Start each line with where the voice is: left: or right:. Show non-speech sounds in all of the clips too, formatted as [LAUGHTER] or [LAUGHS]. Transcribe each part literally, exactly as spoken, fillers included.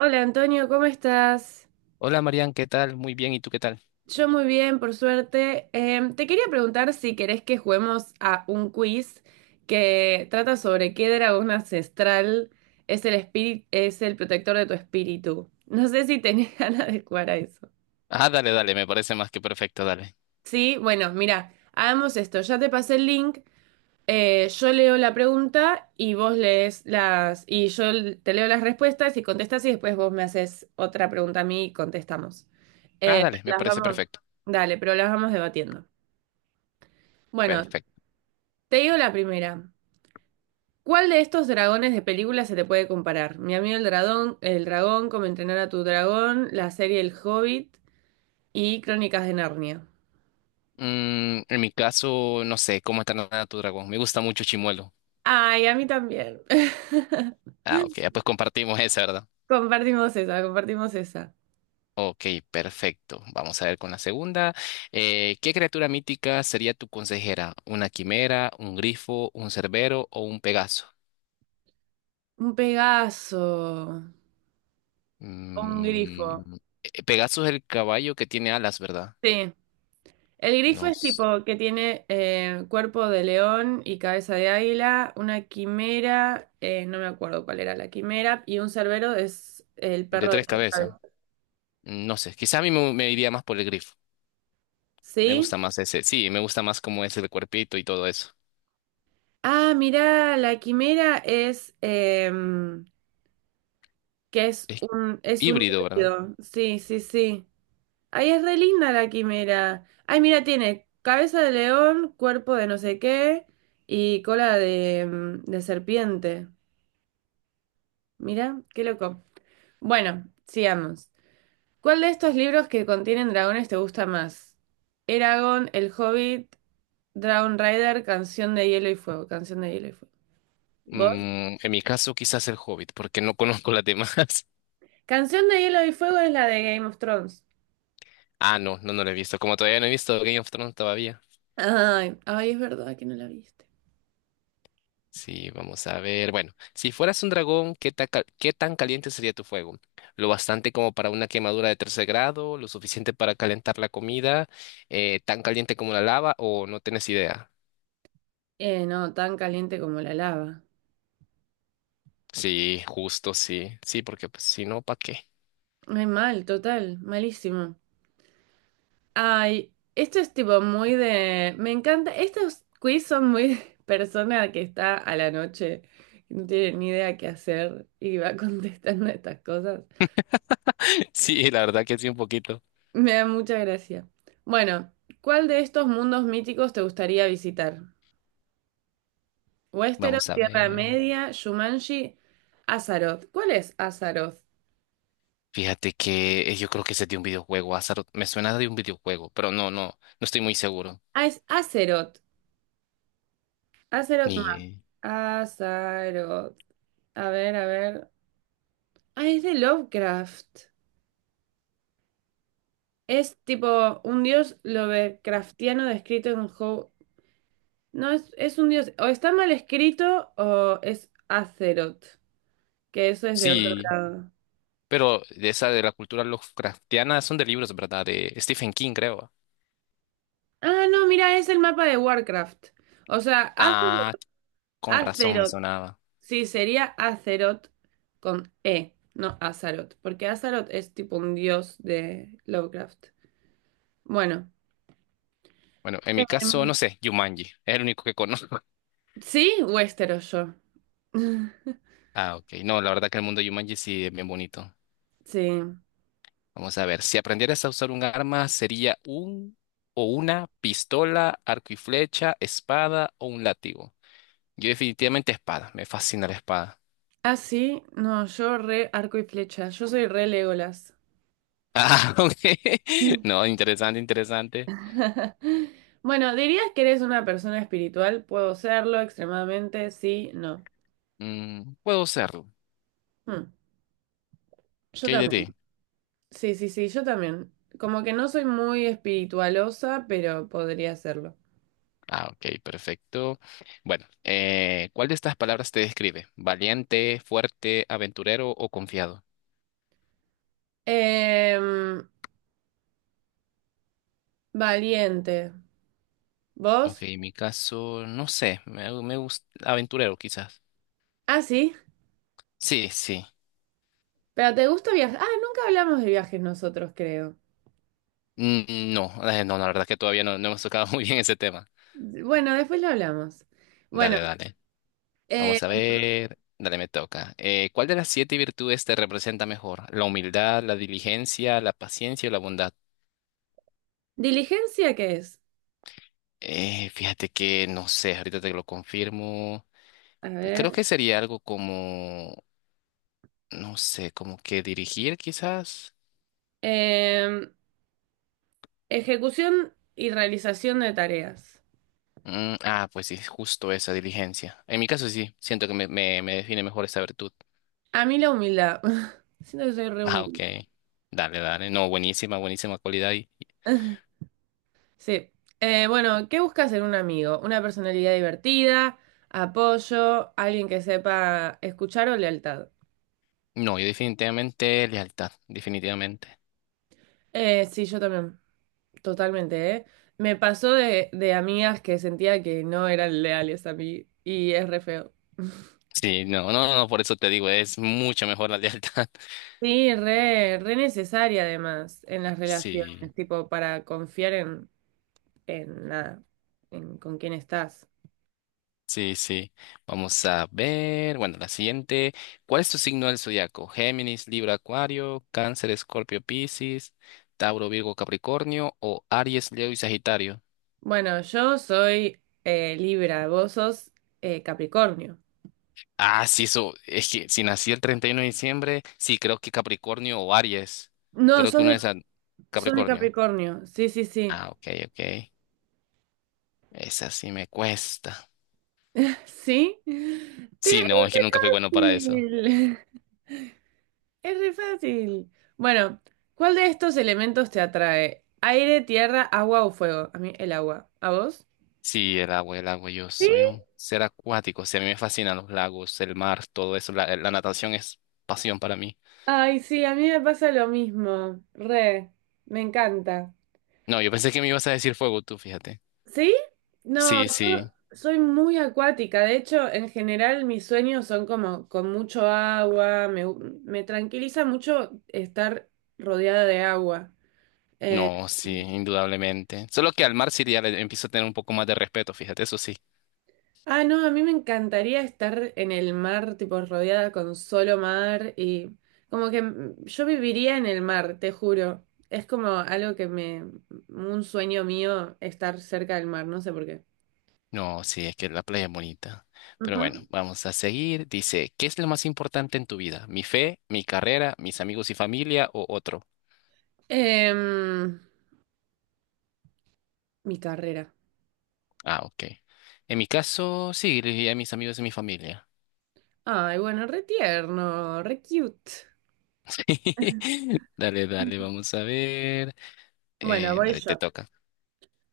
right: Hola Antonio, ¿cómo estás?
left: Hola Marian, ¿qué tal? Muy bien, ¿y tú qué tal?
right: Yo muy bien, por suerte. Em, te quería preguntar si querés que juguemos a un quiz que trata sobre qué dragón ancestral es el espíritu, es el protector de tu espíritu. No sé si tenés [LAUGHS] ganas de jugar a eso.
left: Ah, dale, dale, me parece más que perfecto, dale.
right: Sí, bueno, mira, hagamos esto. Ya te pasé el link. Eh, yo leo la pregunta y vos lees las, y yo l- te leo las respuestas y contestas y después vos me haces otra pregunta a mí y contestamos.
left: Ah,
right: Eh,
left: dale,
right: pero
left: me
right: las
left: parece
right: vamos,
left: perfecto.
right: dale, pero las vamos debatiendo. Bueno,
left: Perfecto.
right: te digo la primera. ¿Cuál de estos dragones de película se te puede comparar? Mi amigo el dragón, el dragón, cómo entrenar a tu dragón, la serie El Hobbit y Crónicas de Narnia.
left: Mm, en mi caso, no sé, ¿cómo está nada tu dragón? Me gusta mucho Chimuelo.
right: Ay, a mí también. [LAUGHS]
left: Ah, ok, ya pues compartimos [LAUGHS] esa, ¿verdad?
right: Compartimos esa, compartimos esa.
left: Ok, perfecto. Vamos a ver con la segunda. Eh, ¿qué criatura mítica sería tu consejera? ¿Una quimera, un grifo, un cerbero o un pegaso?
right: Un Pegaso. Un grifo.
left: Mm, eh, Pegaso es el caballo que tiene alas, ¿verdad?
right: Sí. El grifo es
left: Nos...
right: tipo que tiene eh, cuerpo de león y cabeza de águila, una quimera, eh, no me acuerdo cuál era la quimera, y un cerbero es el
left: De
right: perro de
left: tres
right: tres
left: cabezas.
right: cabezas.
left: No sé, quizá a mí me, me iría más por el grifo. Me gusta
right: ¿Sí?
left: más ese. Sí, me gusta más cómo es el cuerpito y todo eso.
right: Ah, mirá, la quimera es em, que es
left: Es
right: un es un
left: híbrido, ¿verdad?
right: híbrido. Sí, sí, sí. Ay, es re linda la quimera. Ay, mira, tiene cabeza de león, cuerpo de no sé qué y cola de, em, de serpiente. Mira, qué loco. Bueno, sigamos. ¿Cuál de estos libros que contienen dragones te gusta más? Eragon, El Hobbit, Dragon Rider, Canción de Hielo y Fuego. Canción de Hielo y Fuego. ¿Vos?
left: Mm, en mi caso, quizás el Hobbit, porque no [LAUGHS] conozco las demás. [LAUGHS]
right: Canción de Hielo y Fuego es la de Game of Thrones.
left: Ah, no, no, no lo he visto. Como todavía no he visto Game of Thrones todavía.
right: Ay, ay, es verdad que no la viste.
left: Sí, vamos a ver. Bueno, si fueras un dragón, ¿qué tan, cal- qué tan caliente sería tu fuego? ¿Lo bastante como para una quemadura de tercer grado? ¿Lo suficiente para calentar la comida? Eh, ¿tan caliente como la lava? ¿O no tienes idea?
right: Eh, no, tan caliente como la lava.
left: Sí, justo, sí. Sí, porque pues, si no, ¿para qué?
right: Ay, mal, total, malísimo. Ay, esto es tipo muy de... Me encanta. Estos quiz son muy de [LAUGHS] persona que está a la noche, que no tiene ni idea qué hacer y va [LAUGHS] contestando estas cosas.
left: Sí, la verdad que sí, un poquito.
right: Me da mucha gracia. Bueno, ¿cuál de estos mundos míticos te gustaría visitar? Westeros,
left: Vamos a
right: Tierra
left: ver.
right: Media, Shumanji, Azeroth. ¿Cuál es Azeroth?
left: Fíjate que eh, yo creo que ese es de un videojuego, Azaroth. Me suena de un videojuego, pero no, no, no estoy muy seguro.
right: Ah, es Azeroth. Azeroth
left: Ni.
right: Map.
left: Eh,
right: Azeroth. A ver, a ver. Ah, es de Lovecraft. Es tipo un dios Lovecraftiano descrito en How. No, es, es un dios. O está mal escrito o es Azeroth, que eso es de otro
left: Sí,
right: lado.
left: pero de esa de la cultura Lovecraftiana son de libros, ¿verdad? De Stephen King, creo.
right: Ah, no, mira, es el mapa de Warcraft. O sea, Az-
left: Ah, con razón me
right: Azeroth.
left: sonaba.
right: Sí, sería Azeroth con E, no Azaroth, porque Azaroth es tipo un dios de Lovecraft. Bueno,
left: Bueno, en
right: Em,
left: mi caso, no sé, Jumanji. Es el único que conozco. [LAUGHS]
right: sí, Westeros yo. [LAUGHS]
left: Ah, ok. No, la verdad que el mundo de Jumanji sí es bien bonito.
right: Sí.
left: Vamos a ver, si aprendieras a usar un arma, ¿sería un o una pistola, arco y flecha, espada o un látigo? Yo definitivamente espada, me fascina la espada. [LAUGHS]
right: Ah, sí, no, yo re arco y flecha, yo soy re Legolas.
left: Ah, ok.
right: Mm.
left: No, interesante, interesante.
right: [LAUGHS] Bueno, ¿dirías que eres una persona espiritual? Puedo serlo extremadamente, sí, no.
left: Mm, puedo usarlo.
right: Hmm, Yo
left: ¿Qué hay de
right: también.
left: ti?
right: Sí, sí, sí, yo también. Como que no soy muy espiritualosa, pero podría serlo.
left: Ah, ok, perfecto. Bueno, eh, ¿cuál de estas palabras te describe? ¿Valiente, fuerte, aventurero o confiado?
right: Em, Valiente.
left: Ok,
right: ¿Vos?
left: en mi caso, no sé, me, me gusta aventurero quizás.
right: Ah, sí.
left: Sí, sí.
right: Pero ¿te gusta viajar? Ah, nunca hablamos de viajes nosotros, creo.
left: Mm, No, eh, no, la verdad es que todavía no, no hemos tocado [LAUGHS] muy bien ese tema.
right: Bueno, después lo hablamos. Bueno.
left: Dale, dale.
right: Eh,
left: Vamos a ver. Dale, me toca. Eh, ¿cuál de las siete virtudes te representa mejor? ¿La humildad, la diligencia, la paciencia o la bondad?
right: ¿Diligencia qué es?
left: Eh, fíjate que no sé, ahorita te lo confirmo.
right: A
left: Creo
right: ver.
left: que sería algo como, no sé, como que dirigir quizás.
right: eh, Ejecución y realización de tareas.
left: Mm, ah, pues sí, justo esa diligencia. En mi caso sí, siento que me, me, me define mejor esa virtud.
right: A mí la humildad. [LAUGHS] Siento que soy re
left: Ah,
right: humilde.
left: ok. Dale, dale. No, buenísima, buenísima cualidad.
right: [LAUGHS] Sí. Eh, bueno, ¿qué buscas en un amigo? Una personalidad divertida, apoyo, alguien que sepa escuchar o lealtad.
left: No, yo definitivamente lealtad, definitivamente.
right: Eh, sí, yo también, totalmente, ¿eh? Me pasó de, de amigas que sentía que no eran leales a mí y es re feo.
left: Sí, no, no, no, por eso te digo, es mucho mejor la lealtad. [LAUGHS]
right: Sí, re, re necesaria además en las relaciones,
left: Sí,
right: tipo para confiar en, en nada, en con quién estás.
left: sí, sí. Vamos a ver, bueno, la siguiente. ¿Cuál es tu signo del zodiaco? Géminis, Libra, Acuario, Cáncer, Escorpio, Piscis, Tauro, Virgo, Capricornio o Aries, Leo y Sagitario.
right: Bueno, yo soy eh, Libra, vos sos eh, Capricornio.
left: Ah, sí, eso, es que si nací el treinta y uno de diciembre, sí, creo que Capricornio o Aries.
right: No,
left: Creo que
right: sos
left: una
right: de,
left: de esas,
right: sos de
left: Capricornio.
right: Capricornio, sí, sí, sí.
left: Ah, ok, ok. Esa sí me cuesta.
right: [LAUGHS] ¿Sí? ¡Te le
left: Sí, no, es que nunca fui bueno para eso.
right: fácil! [LAUGHS] Es re fácil. Bueno, ¿cuál de estos elementos te atrae? ¿Aire, tierra, agua o fuego? A mí el agua. ¿A vos?
left: Sí, el agua, el agua, yo
right: Sí.
left: soy un ser acuático. Sí, a mí me fascinan los lagos, el mar, todo eso. La, la natación es pasión para mí.
right: Ay, sí, a mí me pasa lo mismo, re, me encanta.
left: No, yo pensé que me ibas a decir fuego tú, fíjate.
right: ¿Sí? No, yo
left: Sí, sí,
right: soy muy acuática, de hecho, en general mis sueños son como con mucho agua, me, me tranquiliza mucho estar rodeada de agua. Eh,
left: no, sí, indudablemente. Solo que al mar sí ya le empiezo a tener un poco más de respeto, fíjate, eso sí.
right: ah, no, a mí me encantaría estar en el mar, tipo rodeada con solo mar y como que mm, yo viviría en el mar, te juro. Es como algo que me, un sueño mío estar cerca del mar, no sé por qué.
left: No, sí, es que la playa es bonita. Pero bueno,
right: Ujú.
left: vamos a seguir. Dice, ¿qué es lo más importante en tu vida? ¿Mi fe, mi carrera, mis amigos y familia o otro?
right: Em, Mi carrera.
left: Ah, ok. En mi caso, sí, le diría a mis amigos y mi familia.
right: Ay, bueno, re tierno, re cute.
left: [LAUGHS] Dale, dale, vamos a ver.
right: Bueno,
left: Eh,
right: voy
left: dale, te
right: yo.
left: toca.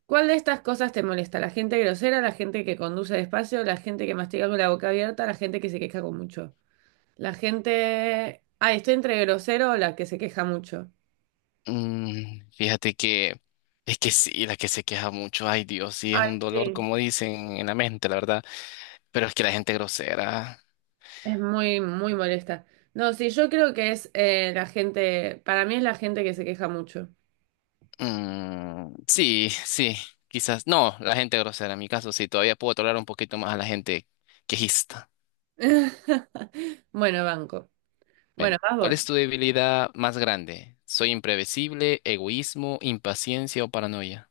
right: ¿Cuál de estas cosas te molesta? ¿La gente grosera, la gente que conduce despacio, la gente que mastica con la boca abierta, la gente que se queja con mucho? La gente... Ay, estoy entre grosero o la que se queja mucho.
left: Mm, fíjate que es que sí, la que se queja mucho, ay Dios, sí, es
right: Ay,
left: un dolor,
right: sí.
left: como dicen en la mente, la verdad. Pero es que la gente grosera.
right: Es muy, muy molesta. No, sí, yo creo que es eh, la gente... para mí es la gente que se queja mucho.
left: Mm, sí, sí, quizás. No, la gente grosera, en mi caso, sí, todavía puedo tolerar un poquito más a la gente quejista.
right: [LAUGHS] Bueno, banco.
left: Bueno,
right: Bueno, vas
left: ¿cuál
right: vos.
left: es tu debilidad más grande? ¿Soy imprevisible, egoísmo, impaciencia o paranoia?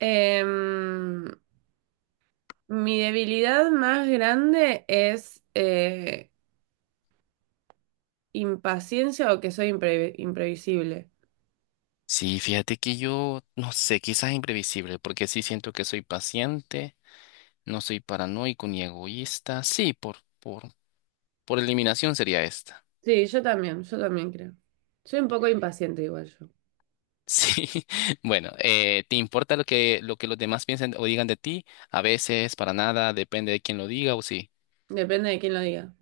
right: Em, Mi debilidad más grande es eh, impaciencia o que soy impre- imprevisible.
left: Sí, fíjate que yo no sé, quizás imprevisible, porque sí siento que soy paciente, no soy paranoico ni egoísta. Sí, por, por, por eliminación sería esta. [LAUGHS]
right: Sí, yo también, yo también creo. Soy un poco impaciente igual yo.
left: Sí, bueno, eh, ¿te importa lo que, lo que los demás piensen o digan de ti? A veces, para nada, depende de quién lo diga o sí.
right: Depende de quién lo diga.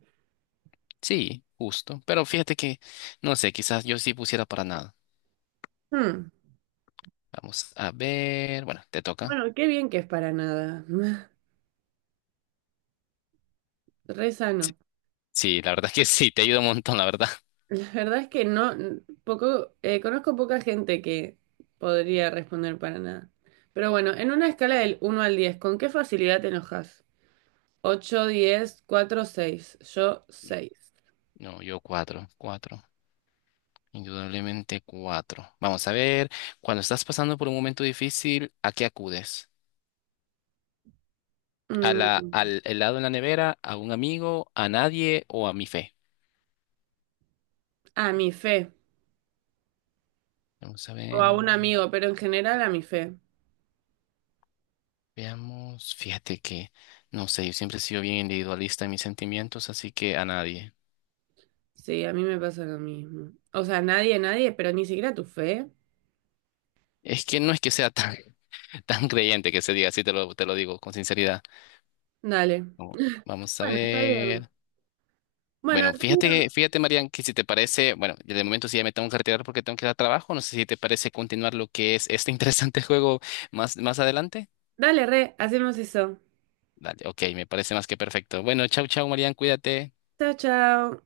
left: Sí, justo, pero fíjate que, no sé, quizás yo sí pusiera para nada.
right: Hmm,
left: Vamos a ver. Bueno, te toca.
right: Bueno, qué bien que es para nada. [LAUGHS] Re
left: Sí,
right: sano.
left: sí, la verdad es que sí, te ayuda un montón, la verdad.
right: La verdad es que no, n- poco, eh, conozco poca gente que podría responder para nada. Pero bueno, en una escala del uno al diez, ¿con qué facilidad te enojas? Ocho diez cuatro seis. Yo seis.
left: No, yo cuatro, cuatro. Indudablemente cuatro. Vamos a ver. Cuando estás pasando por un momento difícil, ¿a qué acudes? ¿A la, al helado en la nevera? ¿A un amigo? ¿A nadie? ¿O a mi fe?
right: A mi fe.
left: Vamos a
right: O a
left: ver.
right: un amigo, pero en general a mi fe.
left: Veamos. Fíjate que, no sé, yo siempre he sido bien individualista en mis sentimientos, así que a nadie.
right: Sí, a mí me pasa lo mismo. O sea, nadie, nadie, pero ni siquiera tu fe.
left: Es que no es que sea tan, [LAUGHS] tan creyente que se diga, así te lo, te lo digo con sinceridad.
right: Dale.
left: Como- Vamos a
right: Bueno, está bien.
left: ver.
right: Bueno,
left: Bueno,
right: Antonio,
left: fíjate, fíjate, Marian, que si te parece, bueno, yo de momento sí ya me tengo que retirar porque tengo que ir a trabajo. No sé si te parece continuar lo que es este [LAUGHS] interesante juego más, más adelante.
right: dale, re, hacemos eso.
left: Dale, ok, me parece más que perfecto. Bueno, chau, chau, Marian, cuídate.
right: Chao, chao.